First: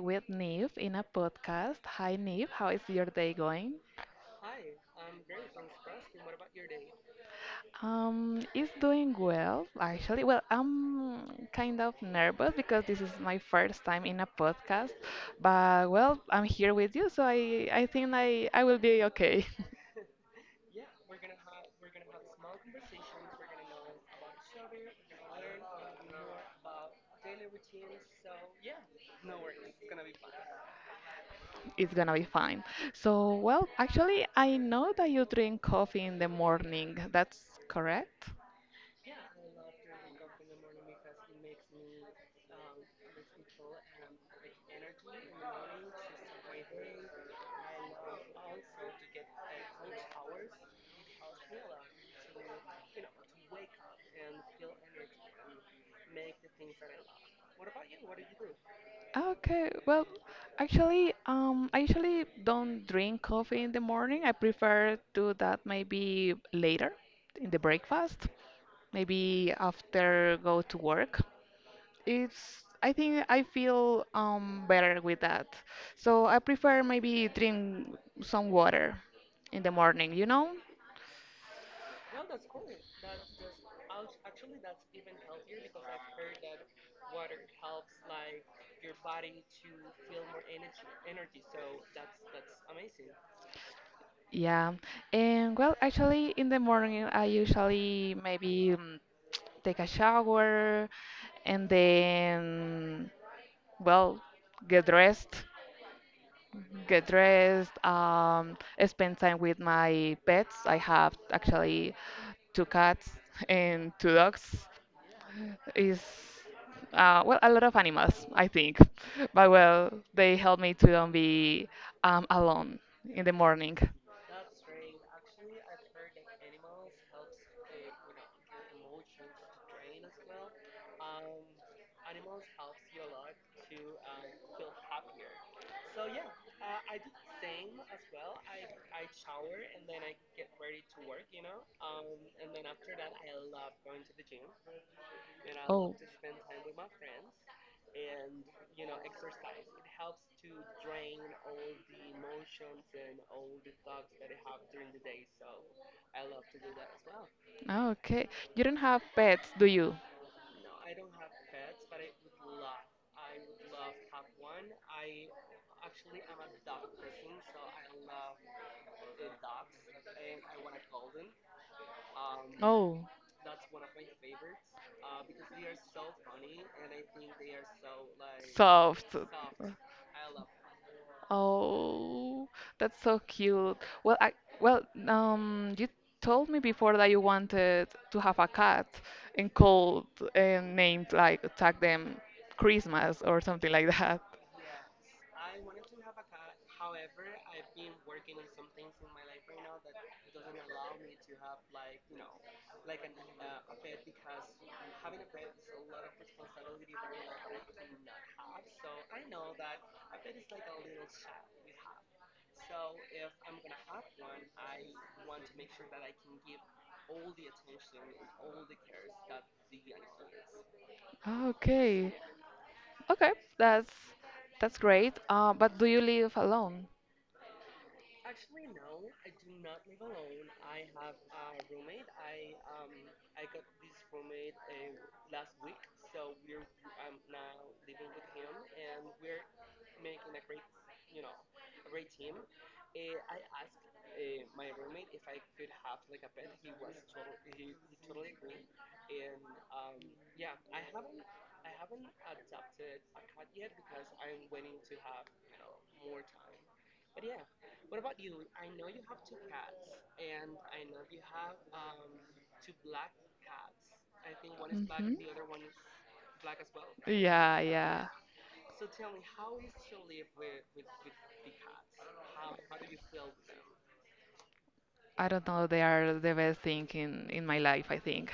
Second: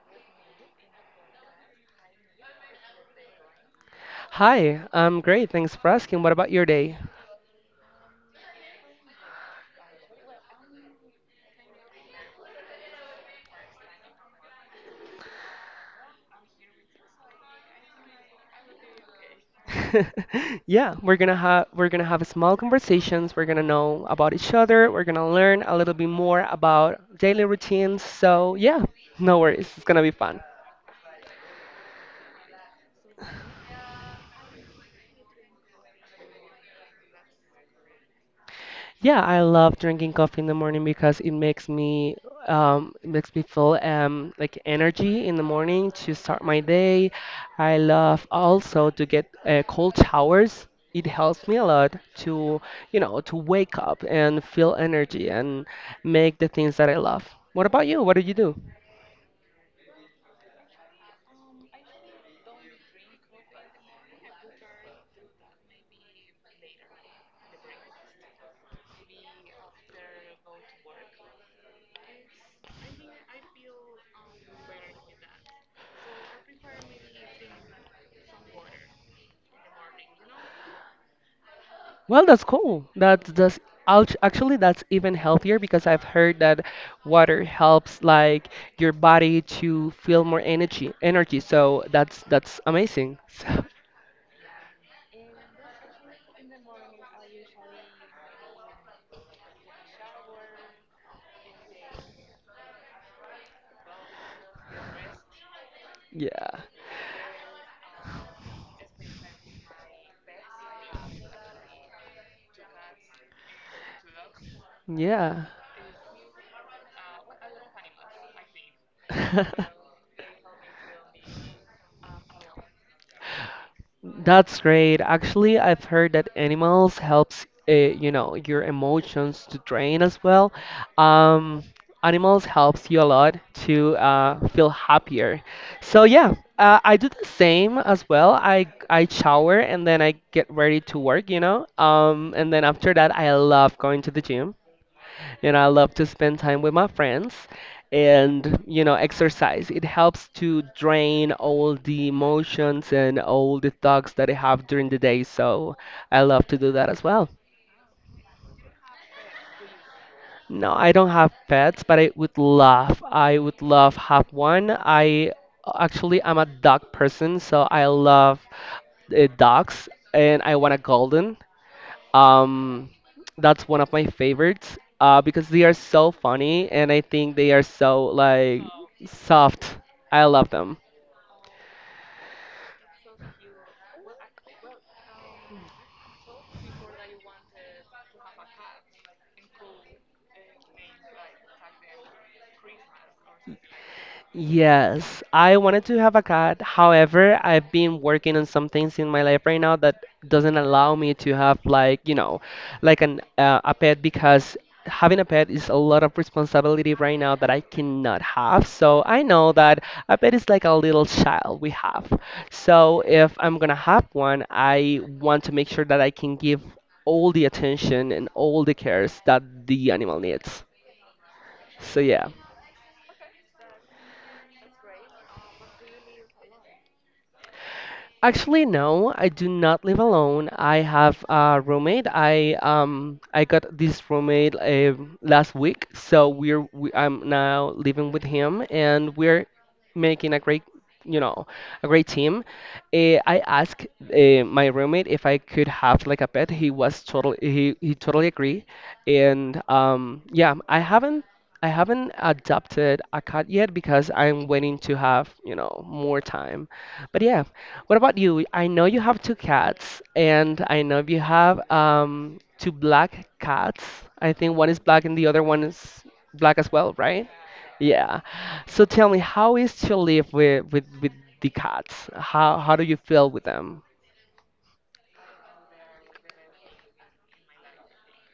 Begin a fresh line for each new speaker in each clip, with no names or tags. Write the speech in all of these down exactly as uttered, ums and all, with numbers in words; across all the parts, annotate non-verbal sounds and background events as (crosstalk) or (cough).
with Neve in a podcast. Hi Neve, how is your day going?
Hi, I'm great. Thanks for asking. What about your day?
Um, it's doing well, actually. Well, I'm kind of nervous because this is my first time in a podcast, but well, I'm here with you, so I I think I I will be okay.
(laughs) Yeah, we're gonna have we're gonna have small conversations. We're gonna know about each other. We're gonna learn a little bit more about daily routines. So yeah, no worries. It's gonna be fun.
(laughs) It's gonna be fine. So, well, actually, I know that you drink coffee in the morning. That's correct?
Yeah, I love drinking coffee in the morning because it makes me um, it makes me feel um, like energy in the morning to start my day. I love also to get uh, cold showers. It helps me a lot to, you know, to wake up and feel energy and make the things that I love. What about you? What do you do?
Okay, well, actually, um, I usually don't drink coffee in the morning. I prefer do that maybe later in the breakfast, maybe after go to work. It's I think I feel um better with that. So I prefer maybe drink some water in the morning, you know?
Well, that's cool. That's that's act- actually that's even healthier because I've heard that water helps like your body to feel more energy, energy. So that's that's amazing. (laughs)
Yeah. And well, actually in the morning I usually maybe um, take a shower and then well, get dressed,
So yeah,
get dressed, um, spend time with my pets. I have actually two cats and two dogs. Is uh, well, a lot of animals, I think. (laughs) But
yeah. (laughs)
well, they help me to don't be um, alone in the morning.
That's great. Actually, I've heard that animals helps uh, you know your emotions to drain as well. Um, Animals helps you a lot to uh, feel happier. So yeah, uh, I do the same as well. I I shower and then I get ready to work, you know. Um, and then after that, I love going to the gym. You know, I
Oh,
love to spend time with my friends and, you know, exercise. It helps to drain all the emotions and all the thoughts that I have during the day. So I love to do that as well.
okay. You don't have pets, do you?
No, I don't have pets, but I would love, I would love have one. I actually I'm a dog person, so I love uh, dogs and I want a golden. Um,
Oh,
that's one of my favorites uh, because they are so funny and I think they are so like
soft.
soft. I love them.
Oh, that's so cute. Well, I well, um, you told me before that you wanted to have a cat and called and named like tag them Christmas or something like that.
Yes, I wanted to have a cat. However, I've been working on some things in my life right now that doesn't allow me to have like, you know, like an uh, a pet because having a pet is a lot of responsibility right now that I cannot have. So I know that a pet is like a little child we have. So if I'm gonna have one, I want to make sure that I can give all the attention and all the cares that the animal needs. So
Okay,
yeah.
okay, that's that's great. Uh, but do you live alone?
Actually, no, I do not live alone. I have a roommate. I um I got this roommate uh, last week, so we're we, I'm now living with him, and we're making a great, you know, a great team. Uh, I asked uh, my roommate if I could have like a pet. He was totally he he totally agree, and um yeah, I haven't. I haven't adopted a cat yet because I'm waiting to have, you know, more time. But yeah, what about you? I know you have two cats, and I know you have um, two black cats. I think one is black
Mhm.
and the other one is black as well, right?
Yeah, yeah.
Yeah. So tell me, how is to live with with, with the cats? How how do you feel with them?
I don't know, they are the best thing in in my life, I think.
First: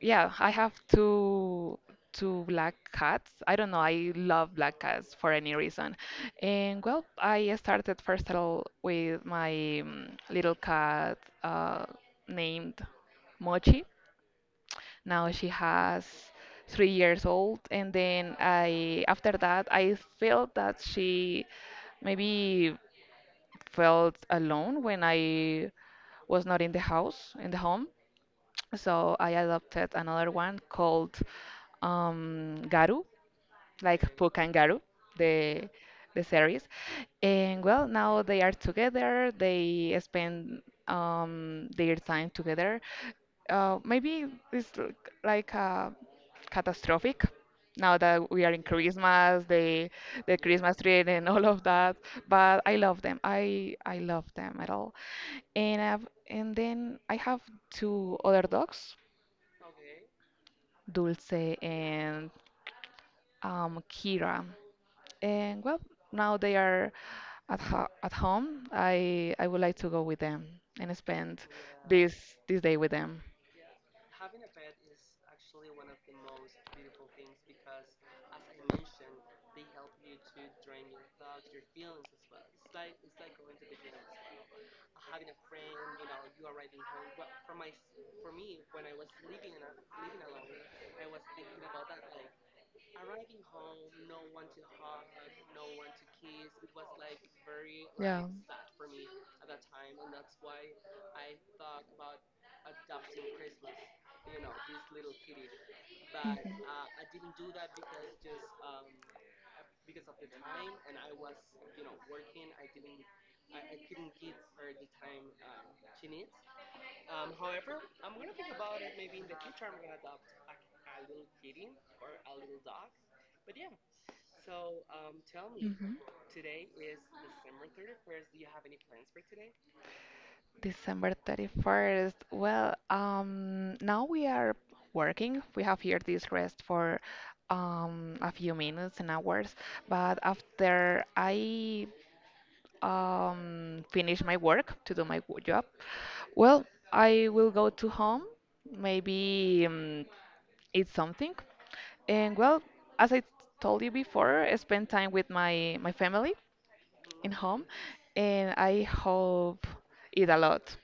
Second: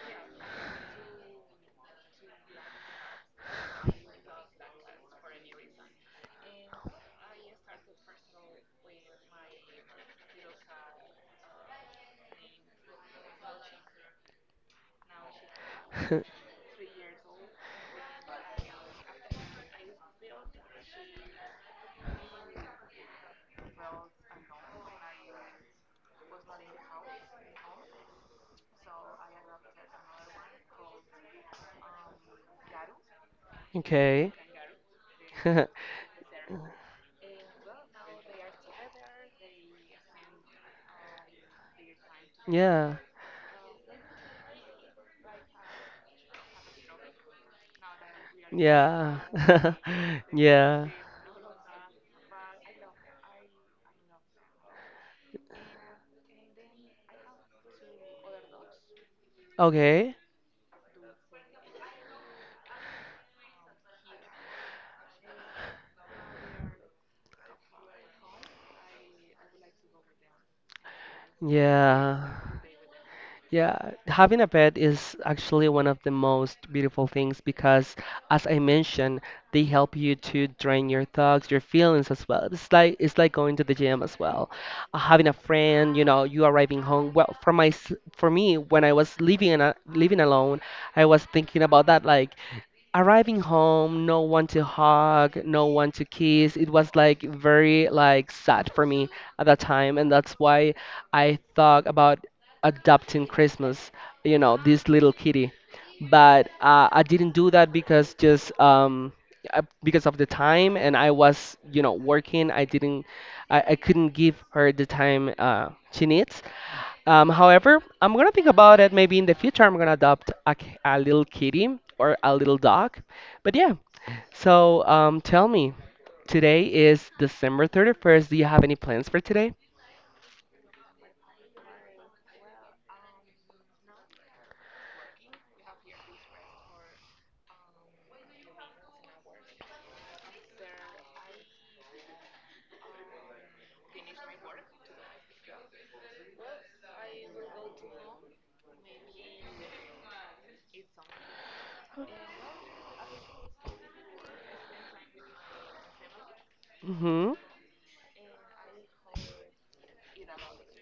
Yeah, I have two two black cats. I don't know, I love black cats for any reason. And well, I started first of all with my mm, little cat uh, named Mochi. Now she has three years old, and then I after that I felt that she maybe felt alone when I was not in the house, in the home. So I adopted another one called um, Garu like
Okay.
Puck and Garu, the
(laughs)
the series. And well, now they are together. They spend um, their time together.
Yeah.
Uh, maybe it's l- like uh, catastrophic now that we are in
Yeah.
Christmas, the
(laughs)
the Christmas
Yeah.
tree and all of that. But I love them. I I love them at all. And I've, and then I have two other dogs,
Okay.
Dulce and um, Kira. And well, now they are at ho at home. I I would like to go with them and spend
Yeah.
this this day with them.
Yeah, having a pet is actually one of the most beautiful things because, as I mentioned, they help you to drain your thoughts, your feelings as well. It's like it's like going to the gym as well. Uh, having a friend, you know, you arriving home. Well, for my s- for me, when I was living in a, living alone, I was thinking about that. Like, arriving home, no one to hug, no one to kiss. It was like very
Yeah.
like sad for me at that time, and that's why I thought about adopting Christmas, you know, this little kitty. But uh, I didn't do that because just um uh, because of the time, and I was, you know, working. I didn't, I, I couldn't give her the time uh, she needs. Um, however, I'm gonna think about it. Maybe in the future, I'm gonna adopt a, k- a little kitty or a little dog. But yeah, so um, tell me,
Mhm.
today is December thirty-first. Do you have any plans for today?
December thirty-first. Well, um, now we are working. We have here this rest for um, a few minutes and hours, but after I um, finish my work to do my w- job, well, I will go to home, maybe um, eat something, and well, as I told you before, I spend time with my my family in
Mm-hmm.
home, and I hope eat a lot.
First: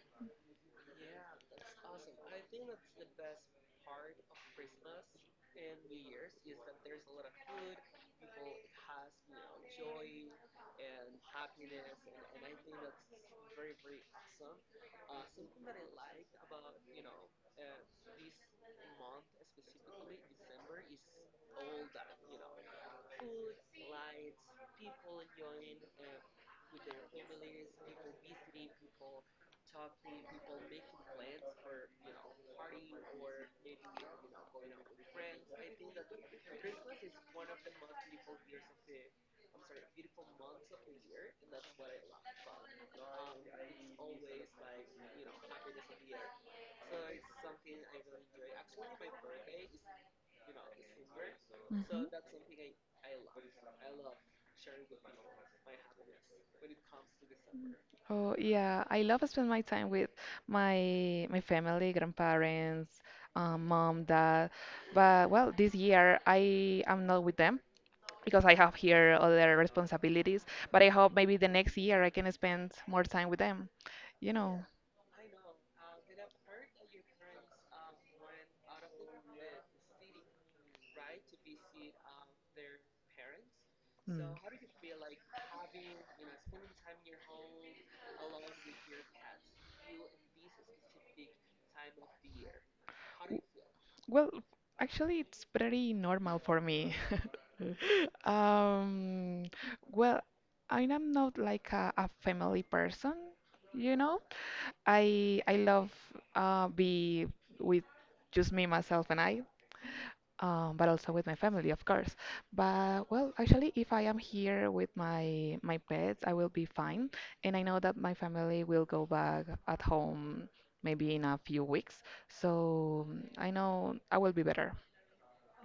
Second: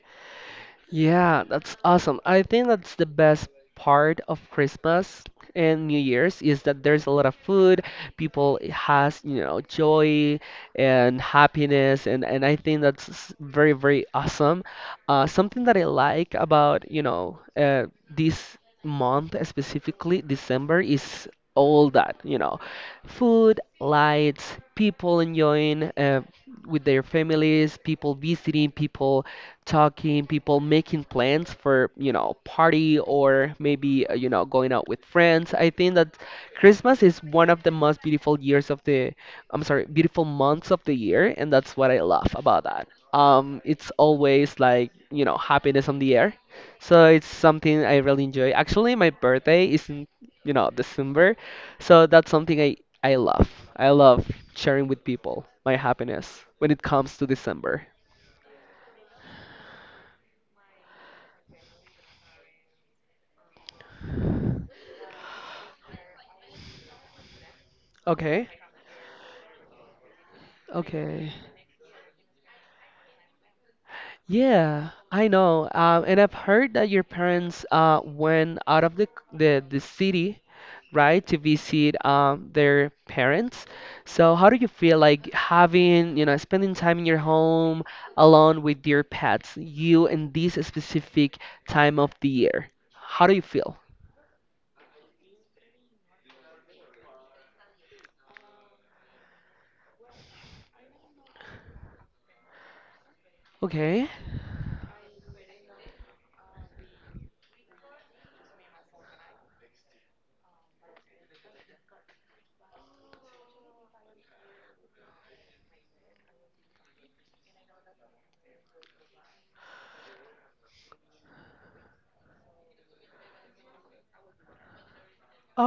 Yeah, that's awesome. I think that's the best part of Christmas and New Year's is that there's a lot of food. People has, you know, joy and happiness and and I think that's s- very, very awesome. Uh, something that I like about, you know, uh, this month specifically, December, is all that, you know, food, lights, people enjoying uh, with their families, people visiting, people talking, people making plans for, you know, party or maybe, uh, you know, going out with friends. I think that Christmas is one of the most beautiful years of the, I'm sorry, beautiful months of the year, and that's what I love about that. Um, it's always like, you know, happiness on the air. So it's something I really enjoy. Actually, my birthday is in, you know, December,
Mhm.
so that's something I I love. I love sharing with people my happiness when it comes to December.
Oh yeah, I love to spend my time with my my family, grandparents, um, mom, dad. But well, this year I am not with them because
Okay.
I have here other responsibilities. But I hope
Okay.
maybe the next year I can spend more time with them, you know.
Yeah, I know. Um, and I've heard that your parents uh, went out of the, c- the the city, right, to visit um, their parents.
Mm.
So how do you feel like having, you know, spending time in your home alone with your pets, you in this specific time of the year? How do you feel?
Well, actually, it's pretty normal for me. (laughs) Um, well, I am not like a, a family person, you
Okay.
know. I I love uh, be with just me, myself, and I. um, but also with my family, of course. But well, actually, if I am here with my my pets, I will be fine. And I know that my family will go back at home maybe in a few weeks. So mm, I know I will be better.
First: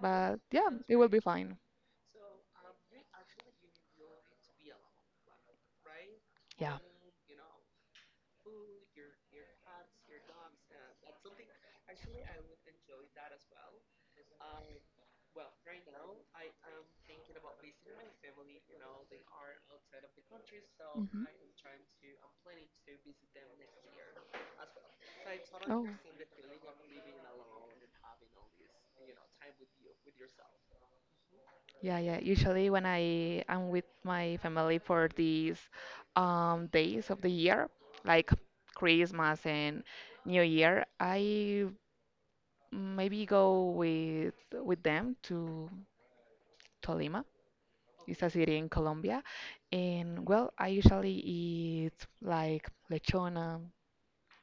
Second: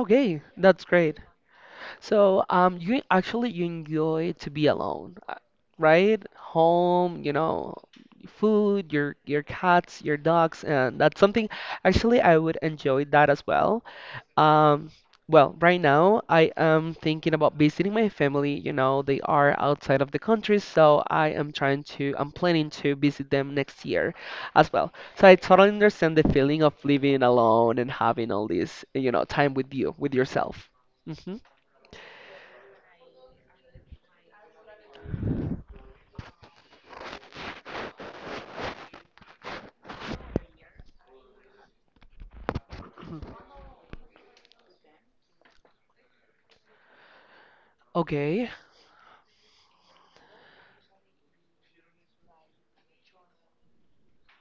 But yeah,
that's
it will
great.
be fine.
So, um, you actually you enjoy to be alone, uh, right?
Yeah.
Home, you know, food, your your cats, your dogs, and that's something actually I would enjoy that as well. Um, well, right now I am thinking about visiting my family. You know, they are outside of the country, so
Hmm.
I am trying to, I'm planning to visit them next year as well. So I totally
Oh.
understand the feeling of living alone and having all this, you know, time with you, with yourself. Hmm.
Yeah, yeah. Usually when I am with my family for these um, days of the year, like Christmas and New Year, I maybe go with with them to Tolima. It's a
Okay,
city in Colombia. And well, I usually eat like lechona,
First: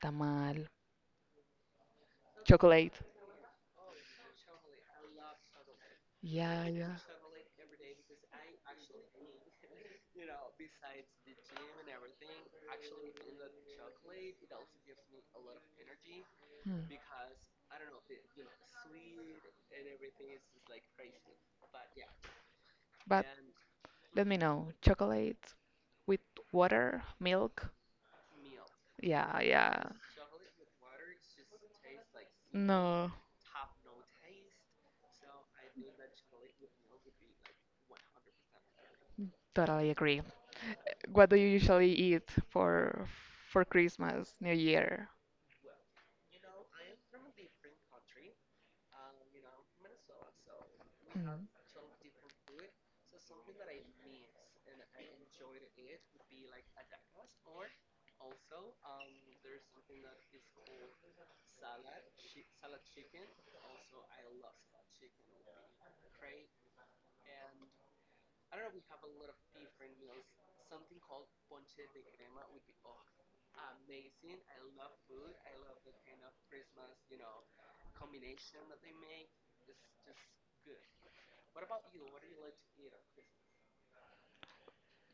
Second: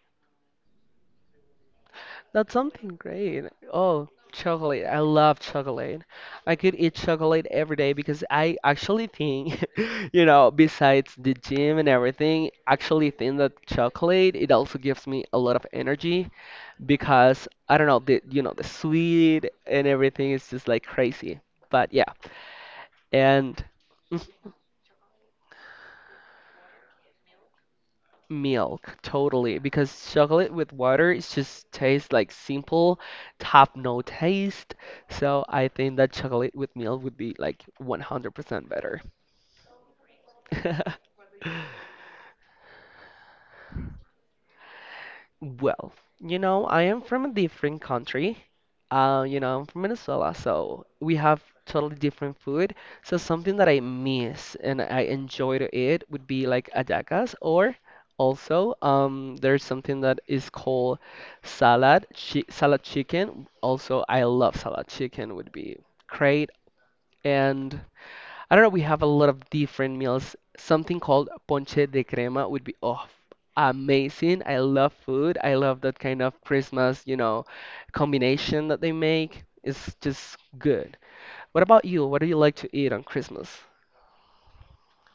tamal,
that's something
chocolate.
great. Oh, chocolate. I love chocolate. I
Yeah,
could eat
yeah.
chocolate every day because I actually think, (laughs) you know, besides the gym and everything, actually think that chocolate, it also gives me a lot of energy
Hmm.
because I don't know, the, you know, the sweet and everything is just like crazy. But yeah,
But
and
let me
(laughs)
know. Chocolate with water, milk.
Milk,
Yeah,
totally,
yeah.
because chocolate with water it just tastes like simple,
No,
have no taste. So I think that chocolate with milk would be like one hundred percent better.
totally agree.
(laughs)
What do you usually eat for for Christmas, New Year?
Well, you know, I am from a different country. Uh, you know, I'm from Venezuela, so we have
Mm.
totally different food. So something that I miss and I enjoy to eat would be like hallacas, or also um, there's something that is called salad, chi salad chicken. Also, I love salad chicken would be great. And I don't know. We have a lot of different meals. Something called ponche de crema would be oh, amazing. I love food. I love that kind of Christmas, you know, combination that they make. It's just good. What about you? What do you like to eat on Christmas?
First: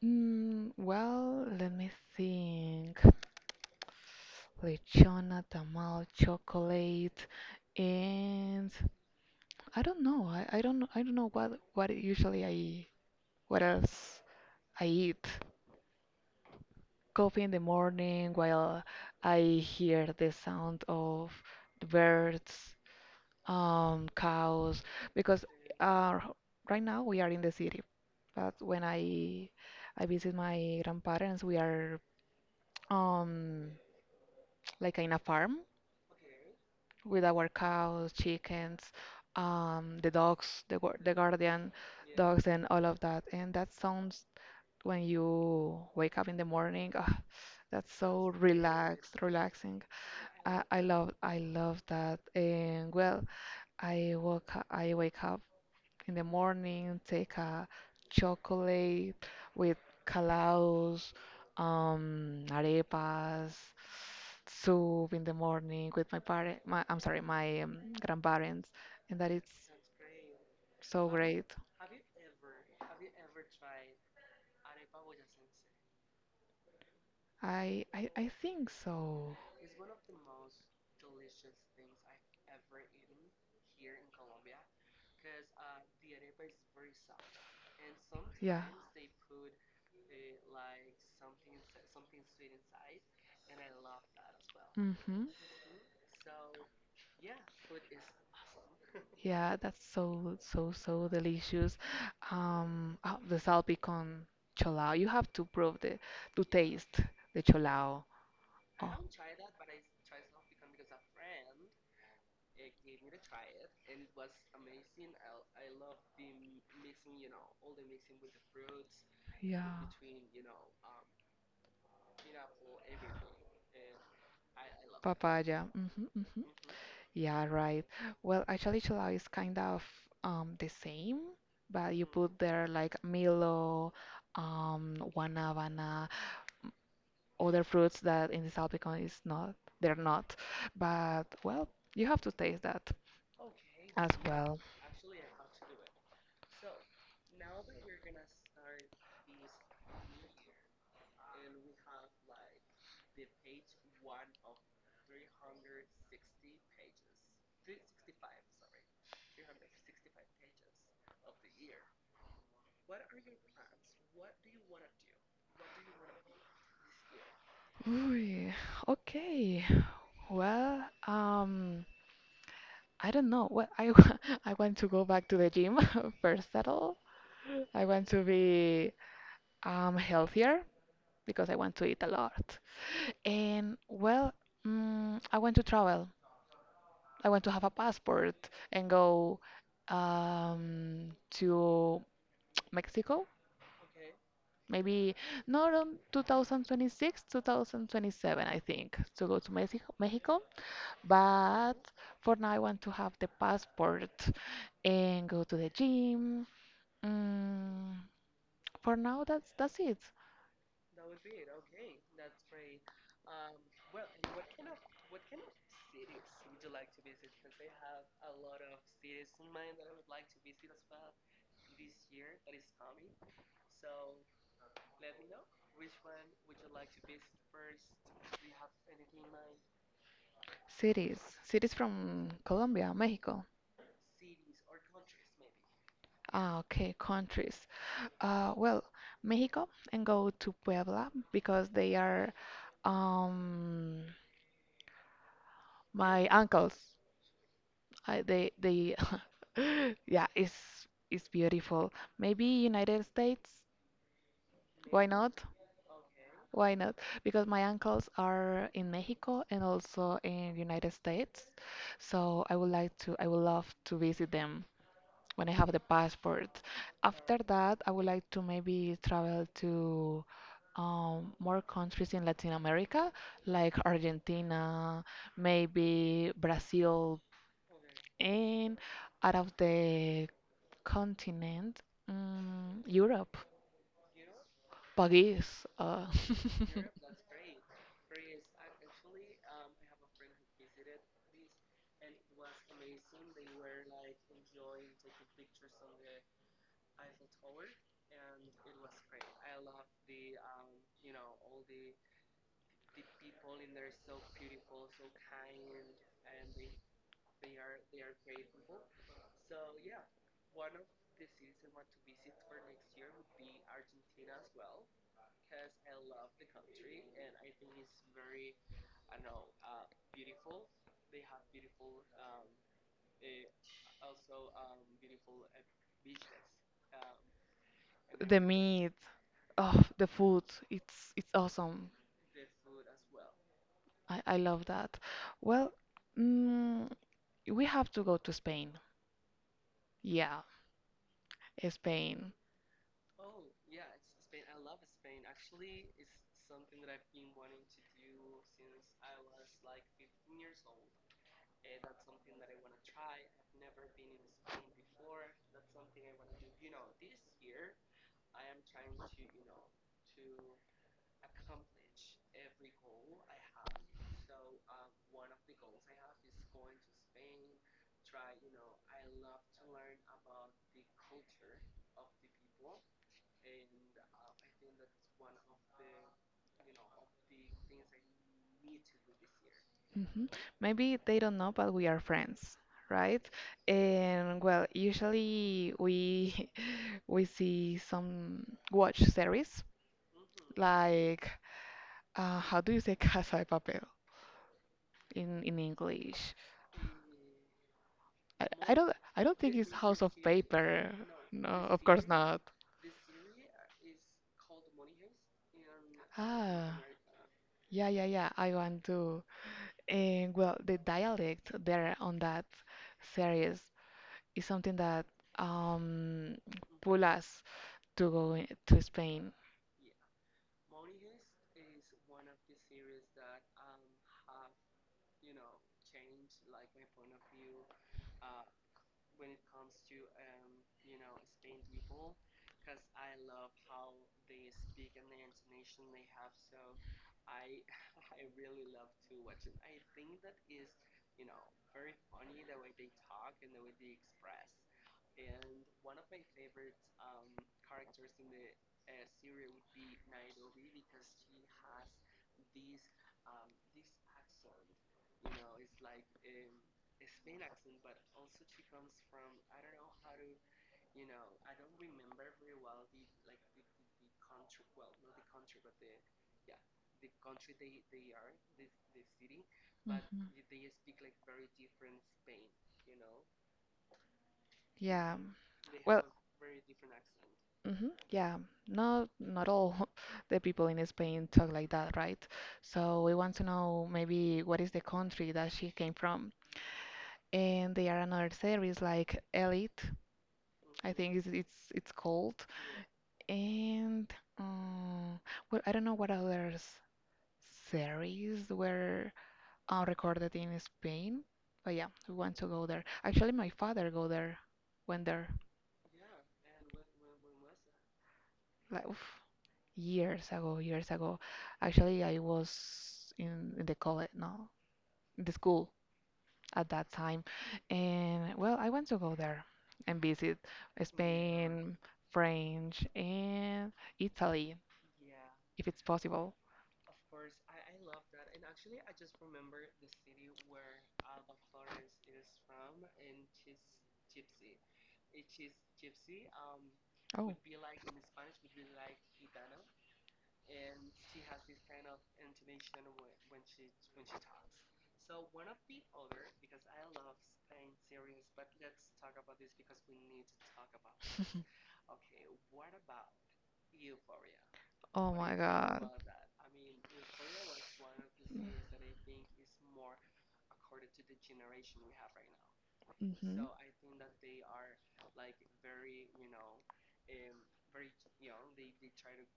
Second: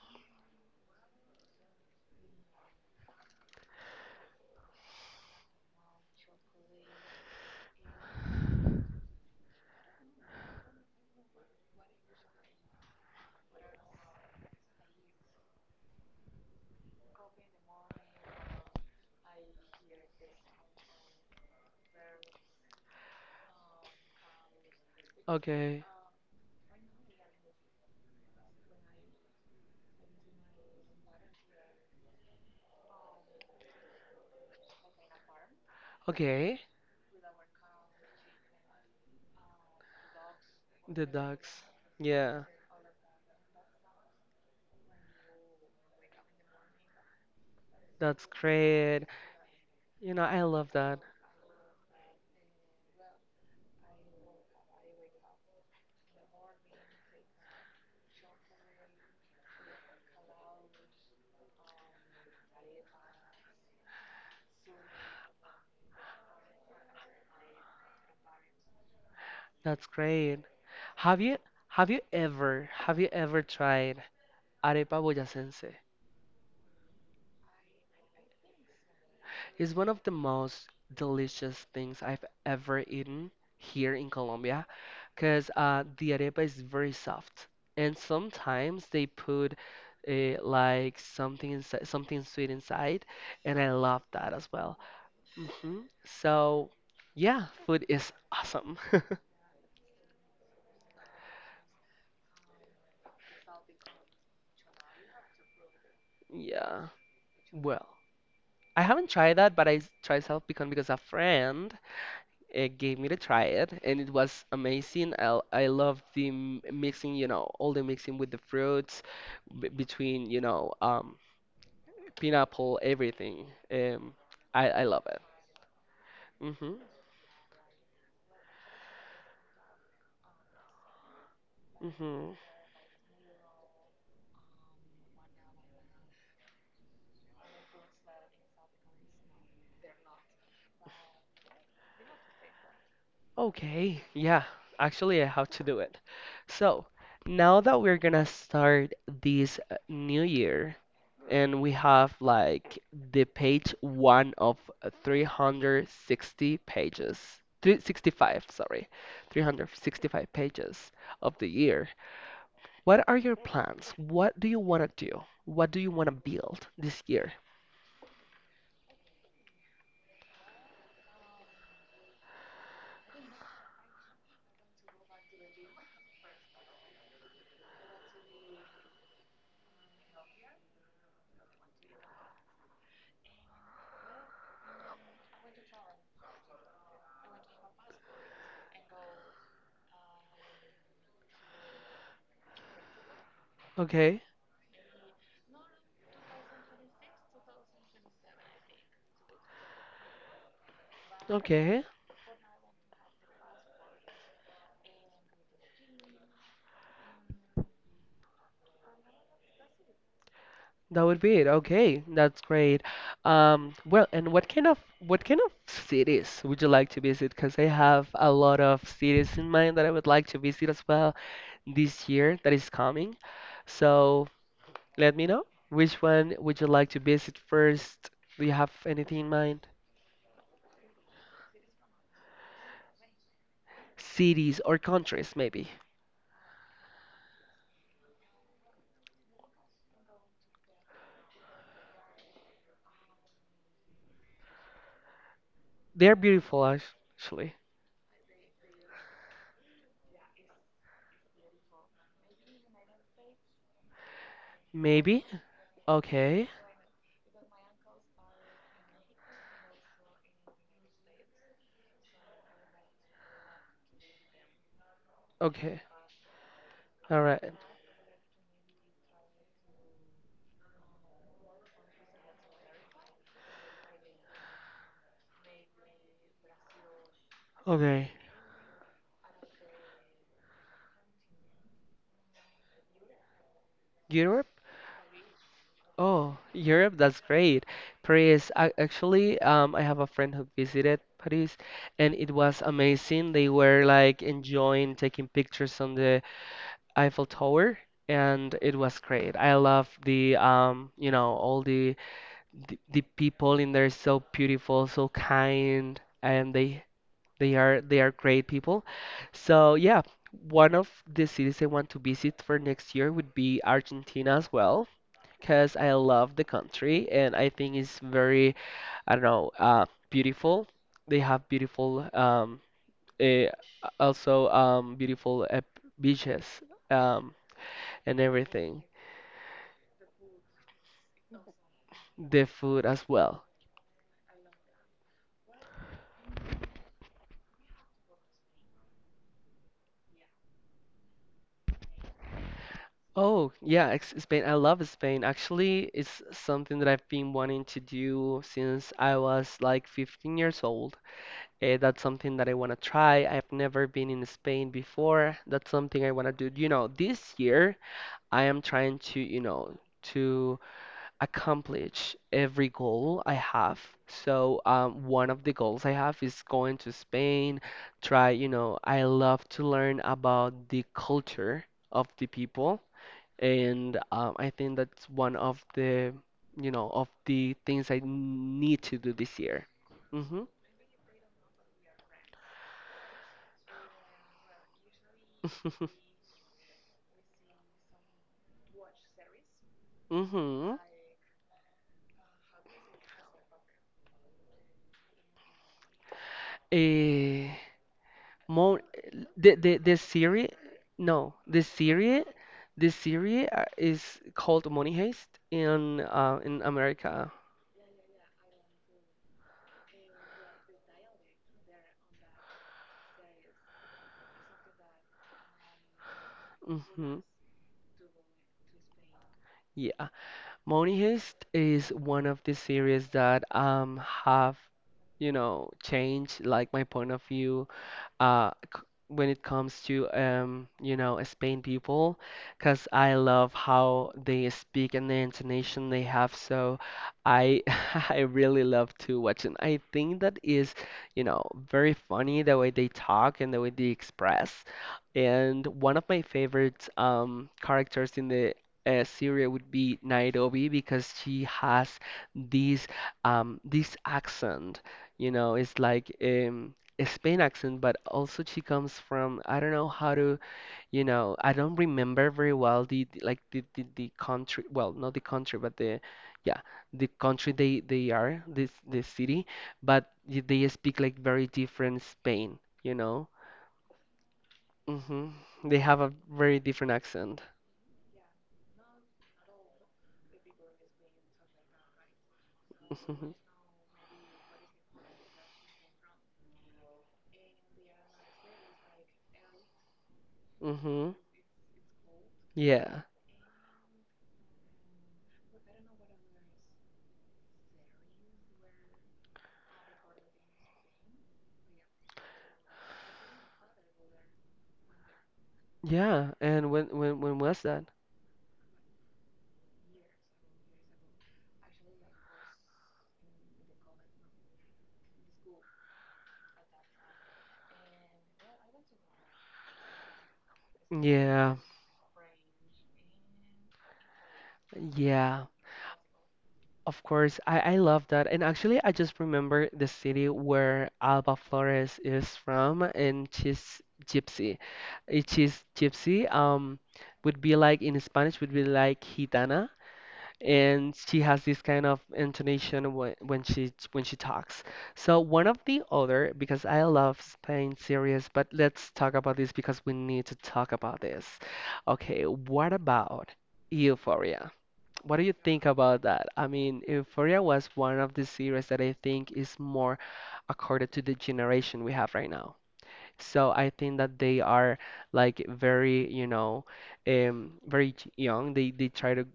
Mm, well, let me think. Lechona, tamal, chocolate, and I don't know. I, I don't I don't know what what usually I what else I eat. Coffee in the morning while I hear the sound of the birds, um, cows, because
Okay,
uh, right now we are in the city, but when I I visit my grandparents, we are um, like in a farm
okay,
with our cows, chickens, um, the dogs, the, guar-
the
the
ducks.
guardian
Yeah,
dogs, and all of that. And that sounds when you wake up in the morning. Ah, that's
that's
so
great.
relaxed, relaxing.
You know, I
I,
love
I
that.
love I love that. And well, I woke up, I wake up in the morning, take a chocolate with calaos, um, arepas, soup in the morning with my parent, my I'm sorry, my um, grandparents, and that is
That's great.
so
Have you
great.
have you ever have you ever tried arepa boyacense?
I I, I think so.
It's one of the most delicious things I've ever eaten here in Colombia because uh, the arepa is very soft. And
Yeah.
sometimes they put uh, like something inside, something sweet inside, and I love that as well.
Mm-hmm.
Hmm. So, yeah, food is awesome. (laughs)
Yeah, that's so so so delicious. Um, oh, the salpicón con cholao. You have to prove the to
Yeah.
taste the
Well,
cholao.
I
Oh,
haven't tried that, but I s- tried self-pecan because a friend it gave me to try it, and it was amazing. I, I loved the m- mixing, you know, all the mixing with the fruits
yeah.
b between, you know, um, pineapple, everything. Um, I, I love it.
Papaya. Mm-hmm, mm-hmm.
Mm-hmm.
Yeah, right. Well, actually, cholao is kind of um the same, but you
Mm-hmm.
put there like Milo, um, guanábana, other fruits that in the Salpicon is not, they're not. But well, you have to taste that
Okay,
as
yeah,
well.
actually, I have to do it. So, now that we're gonna start this uh, new year, and we have like the page one of three hundred sixty pages, three hundred sixty-five, sorry, three hundred sixty-five pages of the year. What are your plans? What do you want to do? What do you want to build this year?
Ooh, okay. Well, um, I don't know. Well, I (laughs) I want to go back to the gym (laughs) first at all. I want to be um healthier because I want to eat a lot. And well, mm, I want to travel. I want to have a passport and go um to Mexico
Okay,
maybe not on two thousand twenty-six, two thousand twenty-seven, I think, to go to Mexico, Mexico. But
okay,
for now, I want to have the passport and go to the gym. Mm, for now, that's that's it.
that would be it. Okay, that's great. Um well, and what kind of what kind of cities would you like to visit because I have a lot of cities in mind that I would like to visit as well this year that is coming. So let me know, which one would you like to visit first? Do you have anything in mind?
Cities, cities from Colombia, Mexico.
Cities or countries, maybe.
Ah, okay, countries. Uh, well, Mexico and go to Puebla because they are um
They're
my
beautiful, act-
uncles.
actually.
Uh, they they (laughs) yeah, it's it's beautiful. Maybe United States. Why
Maybe.
not?
Okay.
Why not? Because my uncles are in Mexico and also in United States. So I would like to I would love to visit them when I have the
Okay.
passport.
All
After
right.
that, I would like to maybe travel to um, more countries in Latin America, like Argentina, maybe Brazil,
Okay.
and out of the continent, mm, Europe,
Europe?
Paris, uh,
Oh, Europe,
(laughs)
that's great. Paris, I, actually, um, I have a friend who visited Paris and it was amazing. They were like enjoying taking pictures on the Eiffel Tower, and it was great. I love the um, you know, all the, the the people in there so beautiful, so kind, and they they are they are great people. So yeah, one of the cities I want to visit for next year would be Argentina as well, because I love the country and I think it's very, I don't know, uh, beautiful. They have beautiful um, eh, also um, beautiful uh, beaches. Um, and
the
everything,
meat, oh, the food, it's it's awesome.
the food as well.
I, I love that. Well, mm, we have to go to Spain. Yeah, Spain.
Oh, yeah, ex- Spain. I love Spain. Actually, it's something that I've been wanting to do since I was like fifteen years old. Eh, that's something that I want to try. I've never been in Spain before. That's something I want to do. You know, this year I am trying to, you know, to accomplish every goal I have. So um, one of the goals I have is going to Spain, try, you know, I love to learn about the culture of the people, and um, I think that's one of the, you know, of the things I need to do this year.
Hmm.
Hmm.
Maybe they don't know, but we are friends, right? And well, usually we (laughs) we see some watch series
Hmm.
like uh, how do you say (laughs) Casa de Papel? in in English.
Eh, (laughs)
I, I
More
don't I don't think
the
it's
the the
House of
series,
Paper.
no,
No,
the
of course
series
not.
the series uh, is called Money Heist in uh, in
Ah,
America.
yeah, yeah, yeah. I want to. And well, the dialect there on that series is something that um pull
Hmm.
us to go i- to Spain.
Yeah, Money Heist is one of the series that um have, you know, changed like my point of view uh, c- when it comes to um, you know, Spain people, because I love how they speak and the intonation they have. So I (laughs) I really love to watch, and I think that is, you know, very funny the way they talk and the way they express. And one of my favorite um, characters in the uh, series would be Nairobi because she has this um, this accent. You know, it's like um, a Spain accent, but also she comes from, I don't know how to, you know, I don't remember very well the the- like the the, the country, well, not the country, but the, yeah, the country they they are, this this city, but y-
Mhm.
they speak like very different Spain, you know.
Yeah.
Hmm. They
Well,
have a very different accent.
hmm, yeah, not not all (laughs) the people in Spain talk like that, right? So
(laughs)
we
Hmm.
want to know maybe what is the country that she came from. And there are another series like Elite, I think
Hmm.
it's it's, it's called.
Yeah,
And um, well, I don't know what other s- series were uh, recorded in Spain, but yeah, we want to go there. Actually, my father go there, went there.
yeah, and when when when was that?
Like, oof. Years ago, years ago. Actually, I was in, in the college, no, the school at that time. And well, I went to go there and visit
Yeah.
Spain, French, and Italy,
Yeah.
if it's possible.
Of course, I, I love that. And actually, I just remember the city where Alba Flores is from, and she's gypsy. Uh, She's gypsy, um,
Oh,
would be like in Spanish, would be like gitana, and she has this kind of intonation when, when she when she talks. So one of the other, because I love Spain series, but let's talk about this because we need to talk about this. Okay, what about Euphoria?
oh
What do
my
you think
God.
about that? I mean, Euphoria was one of the series that I think is more accorded to the generation we have right now.
Hmm.
So I think that they are like very, you know, um, very ch- young. They they try to,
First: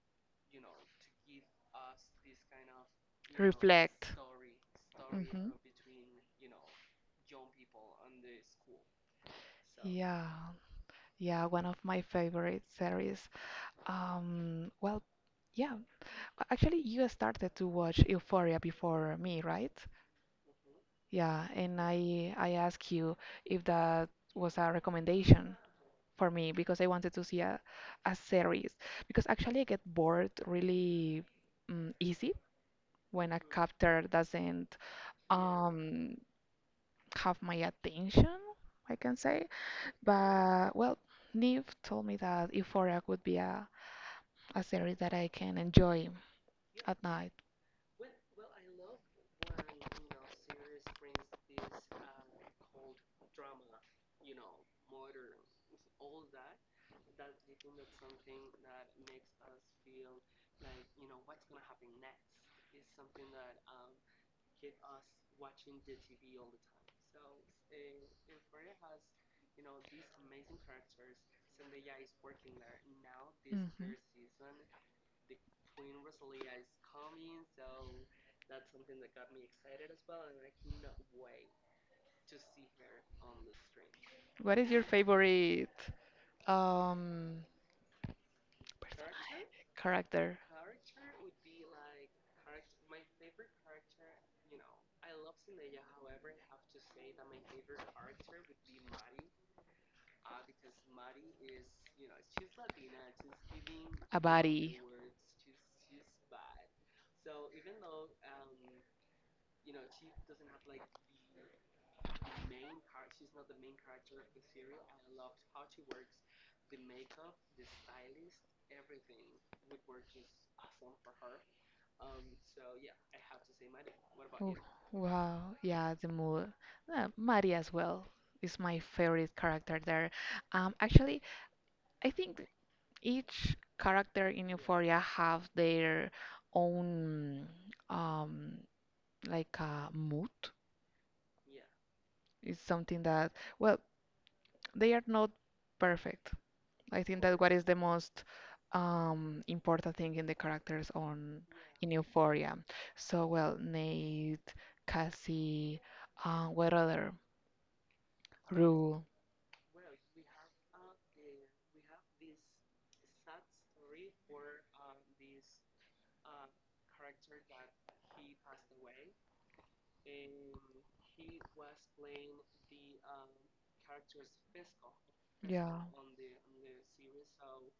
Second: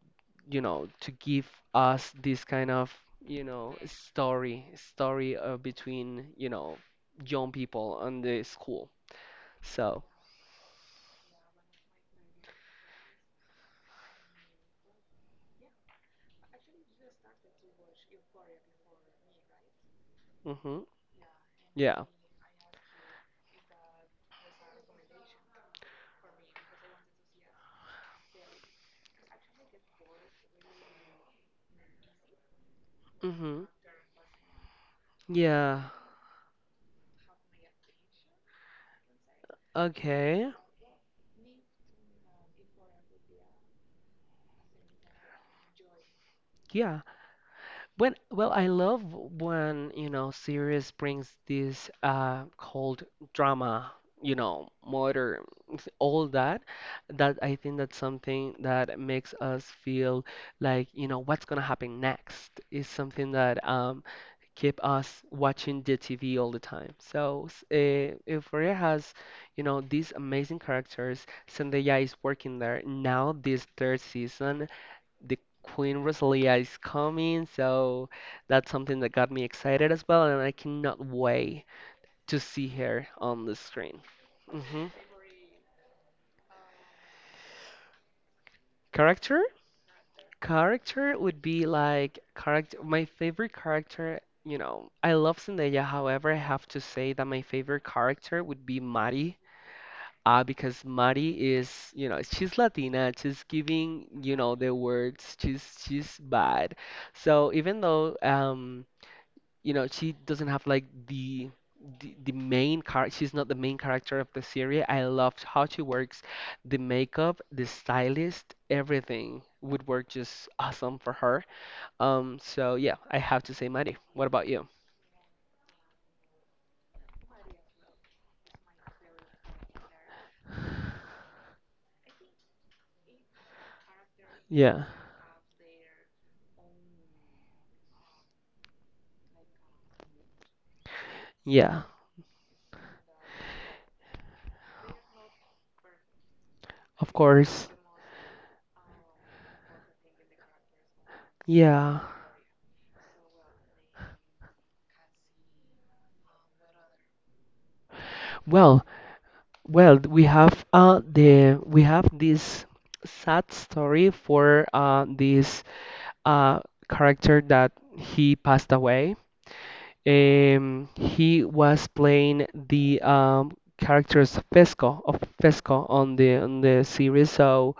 you know, to give us this kind of, you know,
Reflect.
story story
Hmm.
uh, between, you know, young people on the school. So,
Yeah. Yeah, one of my favorite series. Um, well, yeah, a- actually you started to watch Euphoria before me, right?
mhm,
Yeah, and
yeah,
I I asked you if that was a recommendation for me because I wanted to see a, a series because actually I get bored really mm, easy when a
mhm,
character doesn't
yeah,
um have my attention, I can say.
okay,
But well, Neve told me that Euphoria would be a a series that I can enjoy
yeah.
at night.
When, well, I love when, you know, series brings this uh cold drama, you know, murder, s- all that. That I think that's something that makes us feel like, you know, what's gonna happen next is something that um keep us watching the T V all the time. So, uh, Euphoria has, you know, these amazing characters. Zendaya is working there now this
Mhm.
third season, the Queen Rosalia is coming, so that's something that got me excited as well, and I cannot wait to see her on the screen.
What is your
Hmm.
favorite um,
Character?
character?
Character would be like character. My favorite character, you know, I love Zendaya. However, I have to say that my favorite character would be Mari. Uh, because Mari is, you know, she's Latina. She's giving,
A
you know, the
body.
words. She's she's bad. So even though um you know she doesn't have like the the, the main car she's not the main character of the series, I loved how she works the makeup, the stylist, everything would work just awesome for her. um so yeah, I have to say Maddie. What about
W-
you?
Wow, yeah, the mood. Uh, Mari as well is my favorite character there. Um, actually, I think each character in
Yeah.
Euphoria have their own um like uh, mood.
Yeah,
It's something that well, they are not perfect. I
of
think that what is
course.
the most um, important thing in the characters on in
Yeah.
Euphoria. So well, Nate, Cassie, uh, what other?
Well,
Rue.
well we have uh the, we have this sad story for uh this uh character that he passed away. Um, he was playing the um, characters Fesco, of
Yeah.
Fesco, on the on the series, so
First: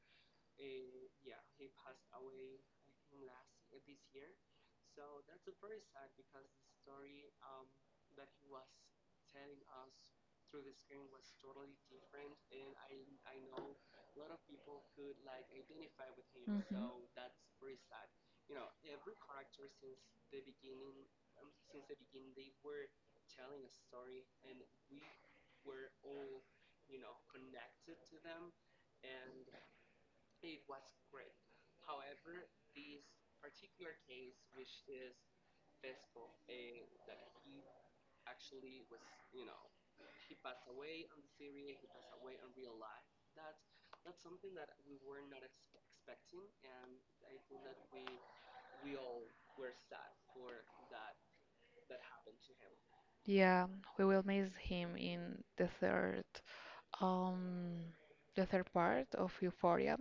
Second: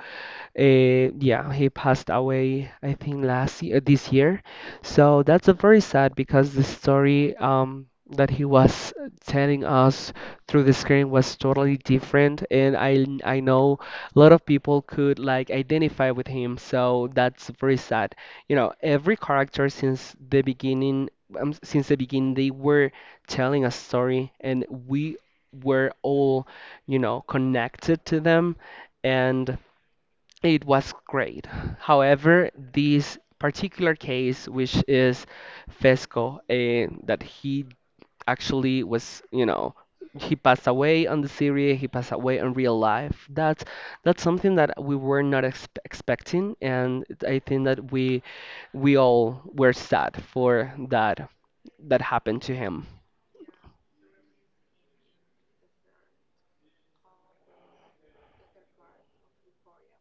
uh, yeah, he passed away, I think last year, this year. So that's a very sad, because the story um, that he was telling us through the screen was totally different, and I I know a lot of people could like identify with him. So
Hmm.
that's very sad. You know, every character since the beginning, um, since the beginning, they were telling a story, and we were all, you know, connected to them, and. It was great. However, this particular case, which is Fesco, eh, that he actually was, you know, he passed away on the series, he passed away in real life. That's that's something that we were not expe expecting, and I think that we we all were sad for that that happened to him.
Yeah, we will miss him in the third um the third part of Euphoria.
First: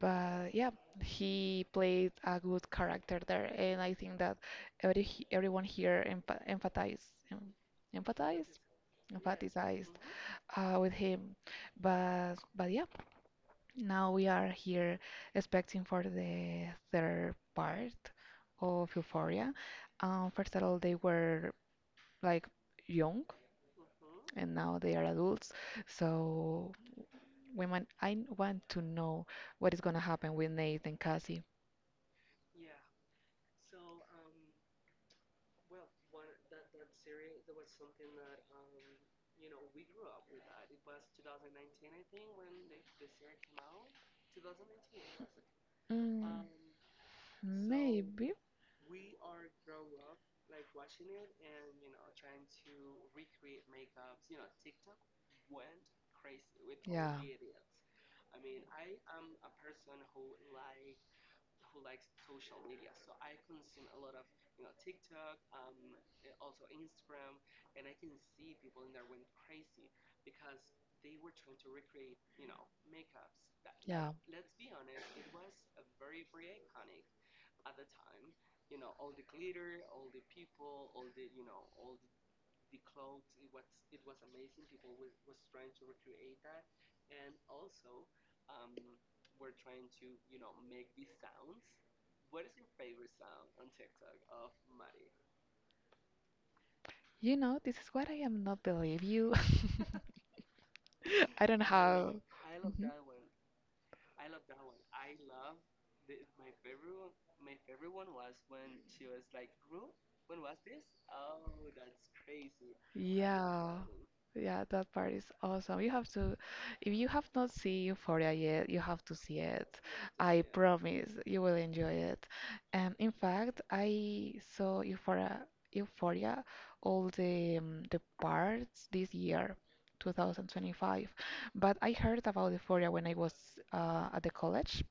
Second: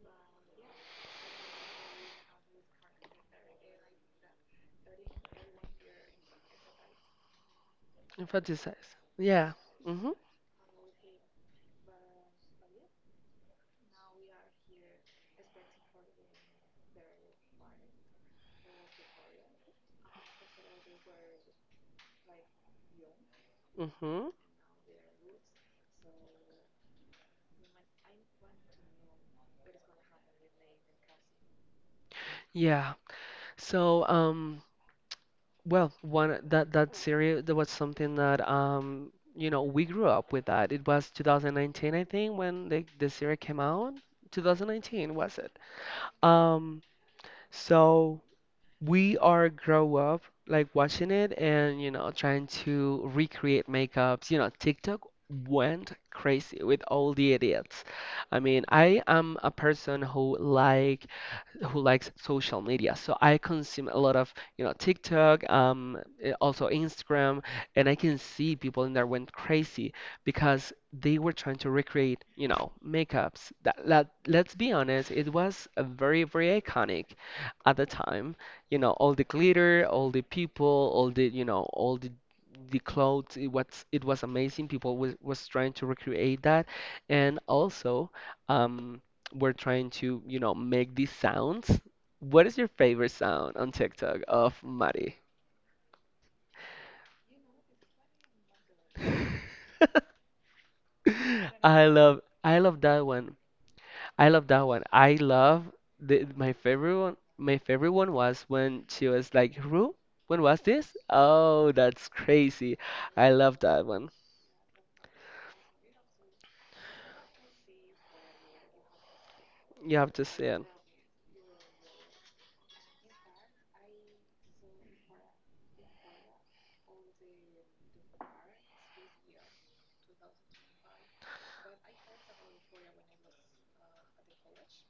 But yeah, he played a good character there, and I think that every he- everyone here empha emphasized, emphasized,
Infanticize. Yeah.
emphasized
Mm-hmm.
uh, with him. But but yeah, now we are here expecting for the third part of Euphoria. Um, first of all, they were like young,
Mm-hmm.
and now they are adults. So we might, I want to know what is gonna happen with Nate and Cassie.
Yeah. So, um, well, one that that series that was something that um you know we grew up with that. It was two thousand nineteen, I think, when the the series came out. two thousand nineteen was it?
Mm,
Um, so
maybe.
we are grow up like watching it, and you know, trying to recreate makeups. You know, TikTok went crazy with
Yeah.
all the idiots. I mean, I am a person who like who likes social media. So I consume a lot of, you know, TikTok, um, eh, also Instagram, and I can see people in there went crazy because they were trying to recreate, you know, makeups. That,
Yeah.
let, let's be honest, it was a very, very iconic at the time. You know, all the glitter, all the people, all the, you know, all the the clothes, it was it was amazing, people was, was trying to recreate that, and also um we're trying to, you know, make these sounds. What is your favorite sound on TikTok of Mari?
You know, this is what I am not believe you. (laughs) I don't
(laughs) I
have.
love I love
Mhm.
that one. I love that one. I love the my favorite one my favorite one was when she was like, Ru, when was this? Oh, that's crazy. I love
Yeah,
that one.
yeah, that part is awesome. You have to, if you have not seen Euphoria yet, you have to see it.
You have to
I
see it.
promise you will enjoy it. And in fact, I saw Euphoria, Euphoria, all the um, the parts this year, twenty twenty-five. But I heard about Euphoria when I was uh, at the college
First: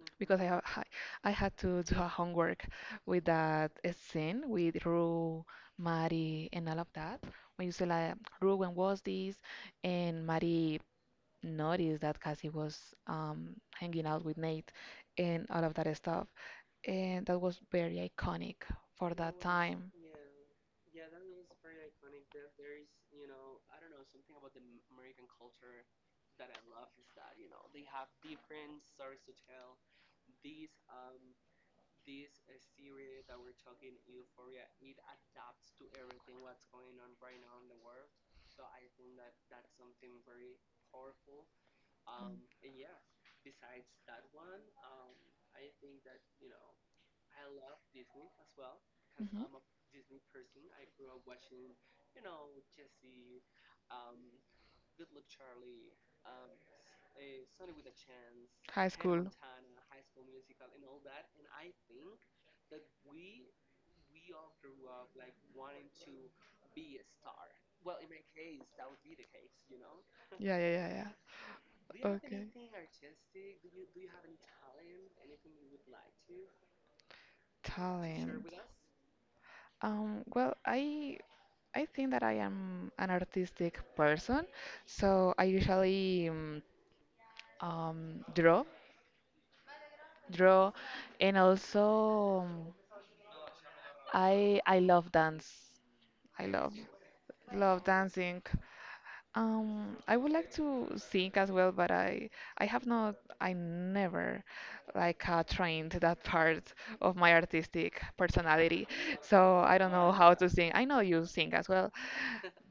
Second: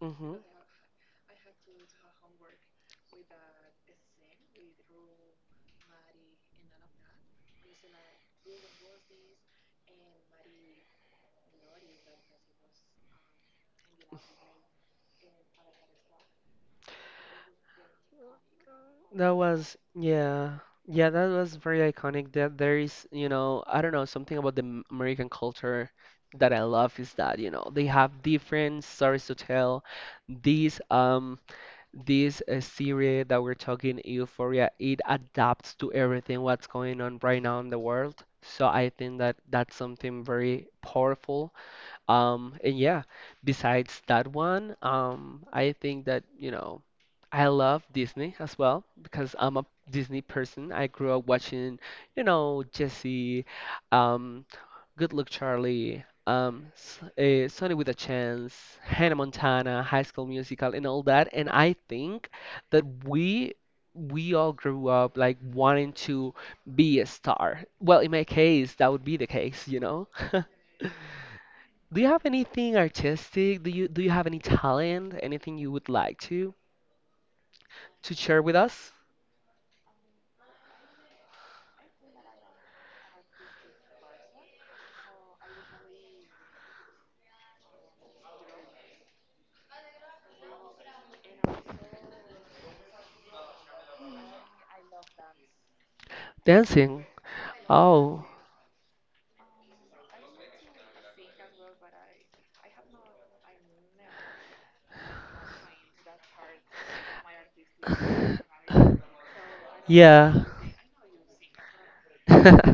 Hmm.
because I have I I had to do a homework with that uh, scene with Rue, Mari, and all of that. When you say like Rue, when was this? And Mari noticed that Cassie was um, hanging out with Nate and all of that stuff, and that was very iconic for
That
that
was,
time. Mm.
yeah. Yeah, that was very iconic. That there is, you know, I don't know, something about the M- American culture that I love is that, you know, they have different stories to tell. This um this uh, series that we're talking, Euphoria, it adapts to everything what's going on right now in the world. So I think that that's something very powerful, um, and yeah, besides that one, um, I think that, you know, I love Disney as well because
Mhm.
I'm a Disney person. I grew up watching, you know, Jesse, um, Good Luck Charlie, um, uh, Sunny with a Chance,
High
Hannah
school.
Montana, High School Musical, and all that. And I think that we we all grew up like wanting to be a star. Well, in my case, that would be the case, you know? (laughs)
Yeah, yeah, yeah, yeah.
Do you
(laughs)
have
Okay.
anything artistic? Do you do you have any talent? Anything you would like to to share with us?
Um, well, I I think that I am an artistic person, so I usually um, um, draw, draw, and also um, I I love dance. I love
Dancing.
love
Oh.
dancing. Um, I would like to sing as well, but I I have not I never like uh, trained that part of my artistic personality,
(sighs) (laughs)
so I don't know how
Yeah.
to sing. I know you sing as well,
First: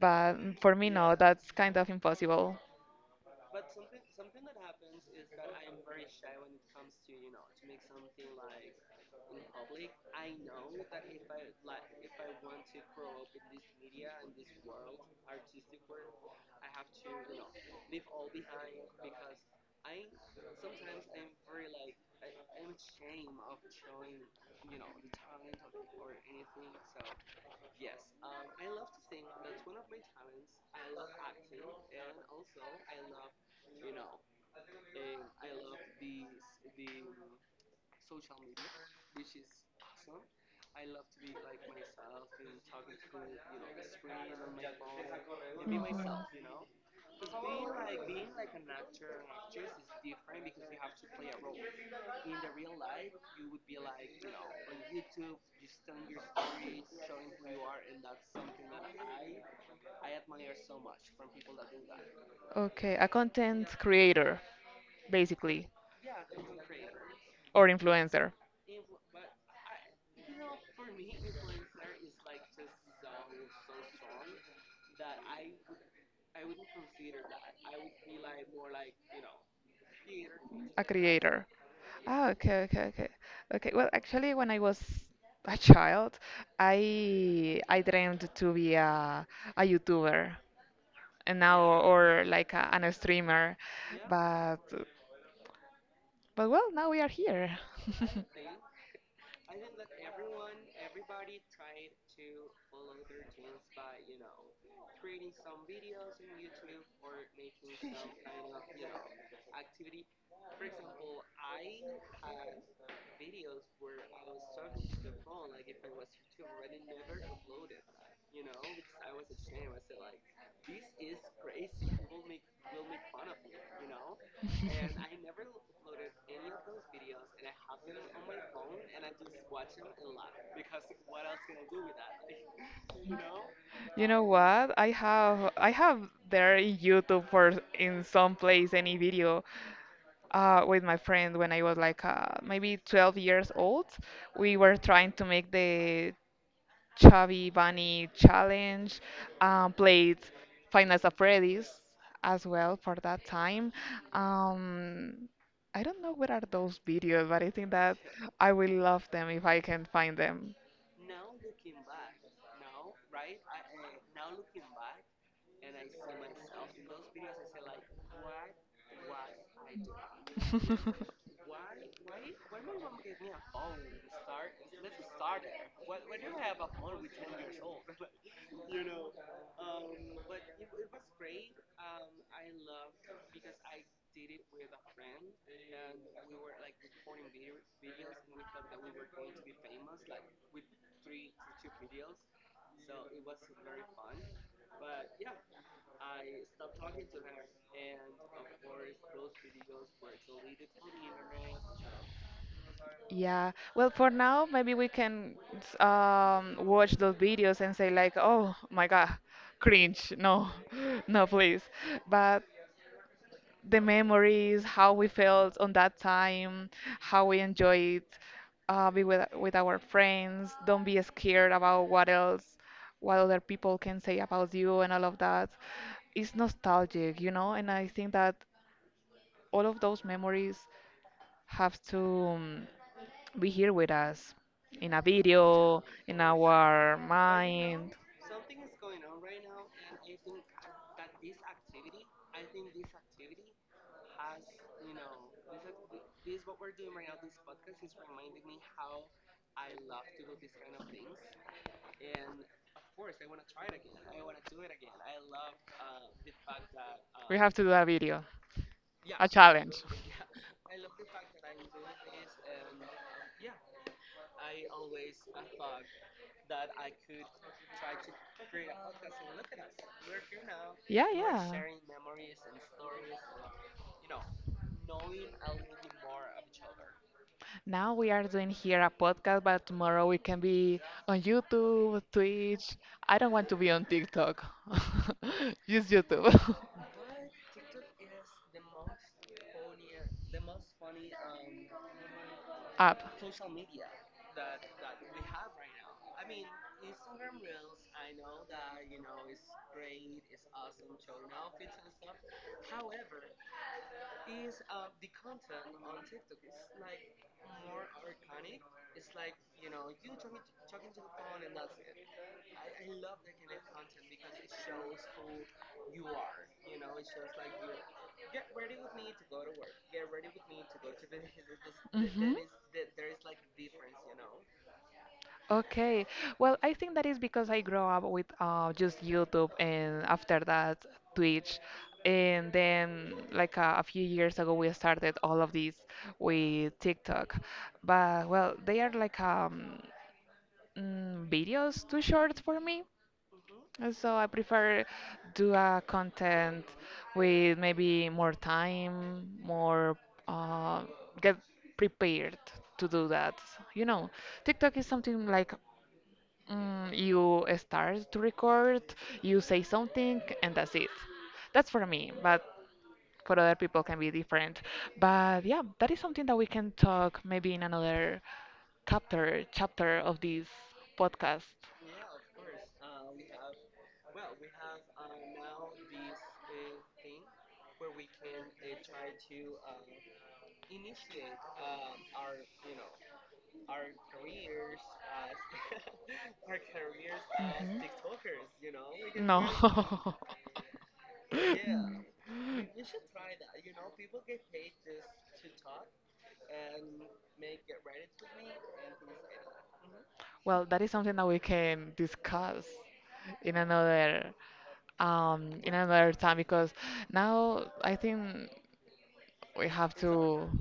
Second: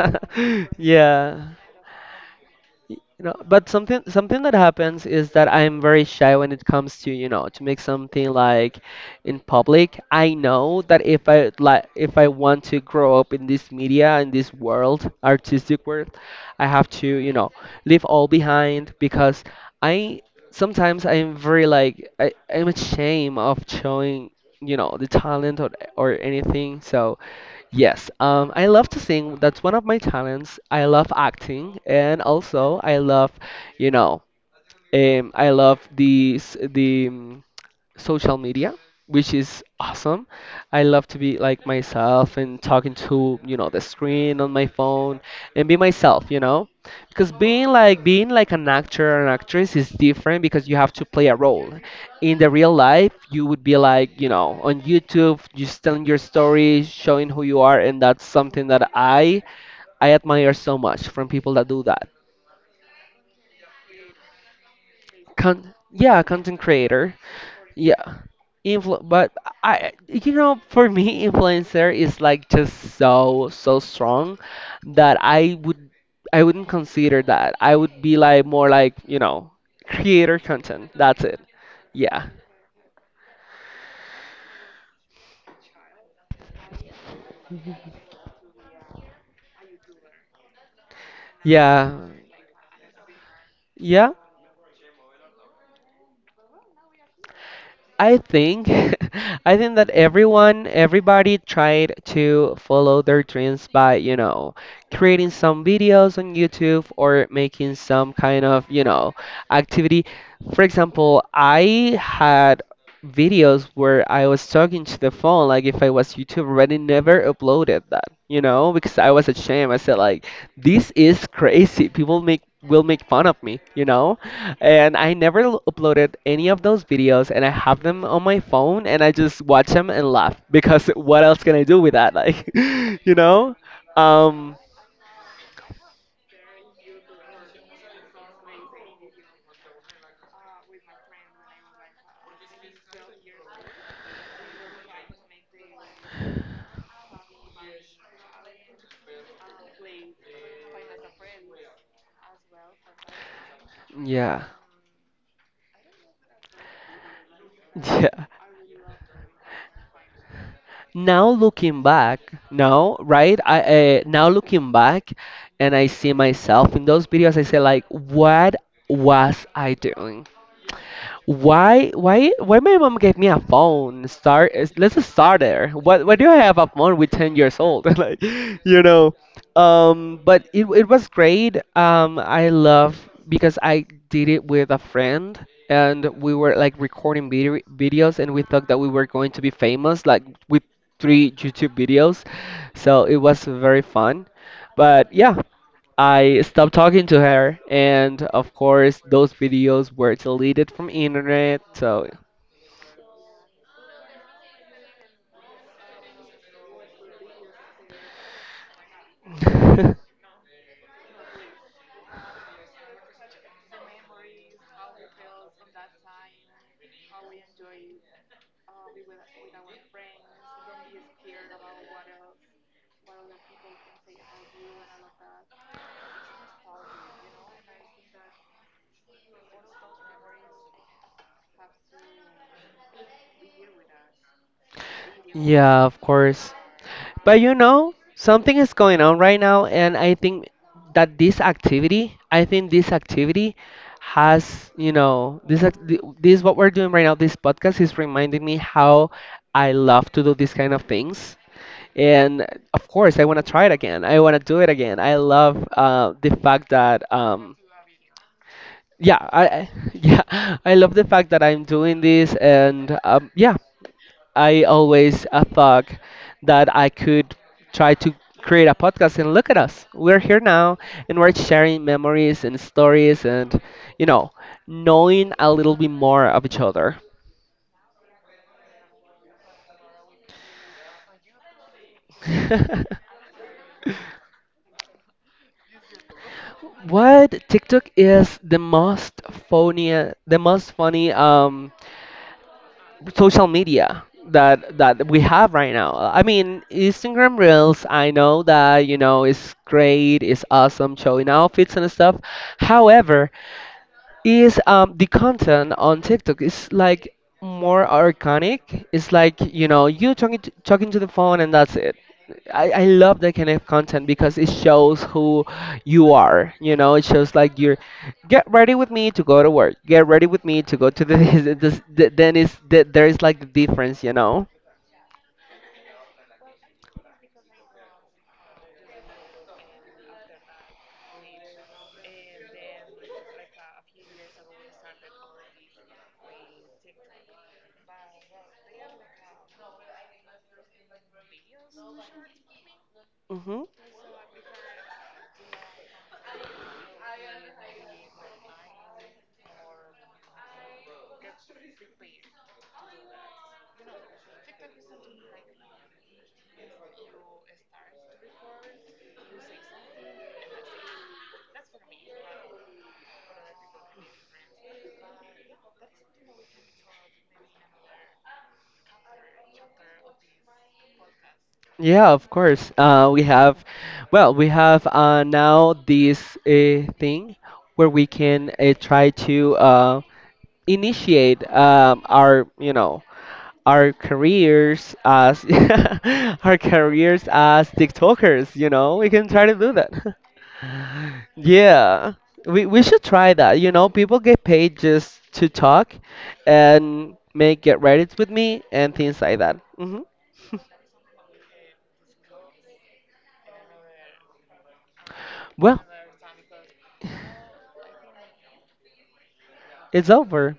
but for me no,
Yeah.
that's kind of impossible.
Y- you know, but something something that happens is that I'm very shy when it comes to, you know, to make something like in public. I know that if I like, if I want to grow up in this media, in this world, artistic world, I have to, you know, leave all behind, because I sometimes, I'm very like, I, I'm ashamed of showing, you know, the talent, or, or anything, so. Yes, um, I love to sing. That's one of my talents. I love acting, and also I love, you know, um, I love these the mm, social media, which is awesome. I love to be like myself and talking to, you know, the screen on my phone and be
Mhm.
myself, you know? Because being like being like an actor or an actress is different because you have to play a role. In the real life, you would be like, you know, on YouTube, just telling your story, showing who you are, and that's something that I I admire so much from people that do that.
Okay, a content creator basically,
Con- yeah, content creator.
or
Yeah.
influencer,
Influ but I, you know, for me, influencer is like just so, so strong that I would, I wouldn't consider that. I would be like more like, you know, creator
a
content. That's it.
creator.
Yeah.
Ah, okay, okay, okay. Okay, well, actually, when I was a child, I I dreamed to be a a YouTuber and now
Yeah.
or like a, an a streamer, but but well, now we are here.
I
(laughs)
think (laughs) I think that everyone everybody tried to follow their dreams by, you know, creating some videos on YouTube or making some kind of, you know, activity. For example, I had videos where I was talking to the phone like if I was YouTuber, but I never uploaded that, you know, because I was ashamed. I said like, this is crazy. People make will make fun of me, you know? And I never l- uploaded any of those videos, and I have them on my phone, and I just watch them and laugh because (laughs) what else can I do with that? Like, (laughs) you know?
You know
Um,
what? I have I have there in YouTube for in some place any video uh, with my friend when I was like uh, maybe twelve years old. We were trying to make the Chubby Bunny Challenge, um, played Final Fantasy Freddy's as well for that time.
yeah,
Um, I don't know where are those videos, but I think that
(laughs) yeah.
I will love them if I can find them.
Now looking back, no, right? I uh, now looking back, and I see myself in those videos. I say like, what was I doing?
(laughs)
Why, why, why my mom gave me a phone? Start, is- let's just start there. What, why do you have a phone with ten years old? (laughs) Like, you know. Um, but it, it was great. Um, I love because I did it with a friend and we were like recording video videos and we thought that we were going to be famous, like with three YouTube videos. So it was very fun. But yeah, I stopped talking to her, and of course, those videos were deleted from internet. So,
Yeah. Well, for now, maybe we can s- um, watch those videos and say like, "Oh my God, cringe."
(laughs)
No, (laughs) no, please. But the memories, how we felt on that time, how we enjoyed uh, be with with our friends. Don't be scared about what else, what other people can say about you and all of that. It's nostalgic, you know, and I think that all of those memories have to um, be here with us in a video,
yeah, of
in
course.
our
But you
mind.
know, something is going on right now, and I think that this activity, I think this activity has, you know, this ac- th- this what we're doing right now. This podcast is reminding me how I love to do these kind of things. And of course, I want to try it again. I want to do it again. I love uh, the fact that
We have
um,
to do a video,
yeah,
a
I I-
challenge. (laughs)
(laughs) yeah, I love the fact that I'm doing this and um, yeah, I always uh, thought that I could try to create a podcast, and look at us. We're here now
Yeah,
and we're
yeah.
sharing memories and stories and, you know, knowing a little bit more of each other.
Now we are doing here a podcast, but tomorrow we can be on YouTube, Twitch.
(laughs)
I don't want to be on TikTok. (laughs) Use YouTube
What, TikTok is the most funny, the most funny um
(laughs) app.
social media that that we have right now. I mean, Instagram Reels, I know that, you know, it's great, it's awesome showing outfits and stuff. However, is um the content on TikTok is like more organic. It's like, you know, you talking to, talking to the phone and that's it. I, I love that kind of content because it shows who you are. You know, it shows like you're get ready with me to go to work. Get ready with me to go to the, (laughs) this, the then
Hmm.
is that there is like the difference. You know.
Okay. Well, I think that is because I grew up with uh, just YouTube and after that Twitch. And then, like uh, a few years ago, we started all of this with TikTok. But, well, they are like um, mm, videos too short for me.
Hmm.
And so I prefer do a content with maybe more time, more uh, get prepared to do that. You know, TikTok is something like mm, you start to record, you say something, and that's it. That's for me, but for other people can be different. But yeah, that is something that we can talk maybe in another chapter chapter of this podcast.
Yeah, of course. Uh, we have, well, we have uh, now this uh, thing where we can uh, try to. uh. Initiate um, our, you know our careers as (laughs) our careers as
Mhm.
TikTokers. You know, we can try
No.
to do that.
We (laughs)
(laughs)
Mm.
Yeah, we we should try that. You know, people get paid just to talk and make get Reddits with me and things like that. Hmm.
Well, that is something that we can discuss in another um in
Well,
another time because now I think we have it's our
it's
to
over.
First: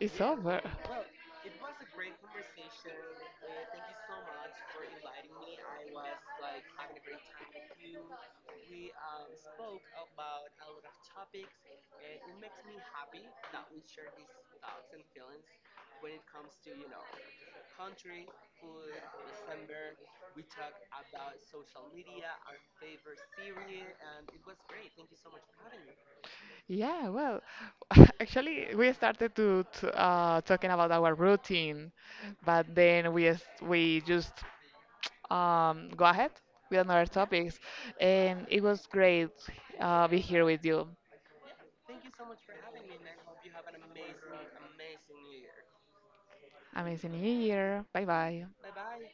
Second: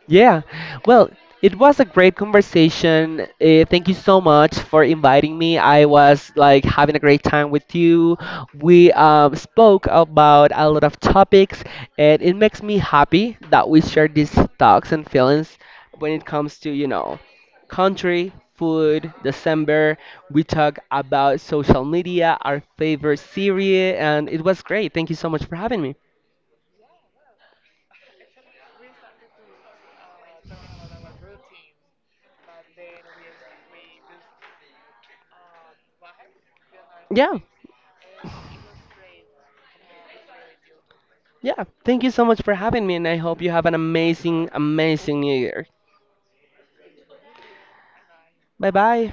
it's
Yeah,
over.
well, it was a great conversation. Uh, thank you so much for inviting me. I was like having a great time with you. We um, spoke about a lot of topics, and it makes me happy that we share these thoughts and feelings when it comes to, you know, country, food, December. We talk about social media, our favorite series, and it was great. Thank you so much for having me.
Yeah, well, (laughs) actually we started to, to uh talking about our routine, but then we s- we just um, go ahead with another
Yeah.
topics. And it was great uh, be here with you.
Yeah, thank you so much for having me, and I hope you have an amazing, amazing new year.
Amazing New Year. Bye bye.
Bye bye.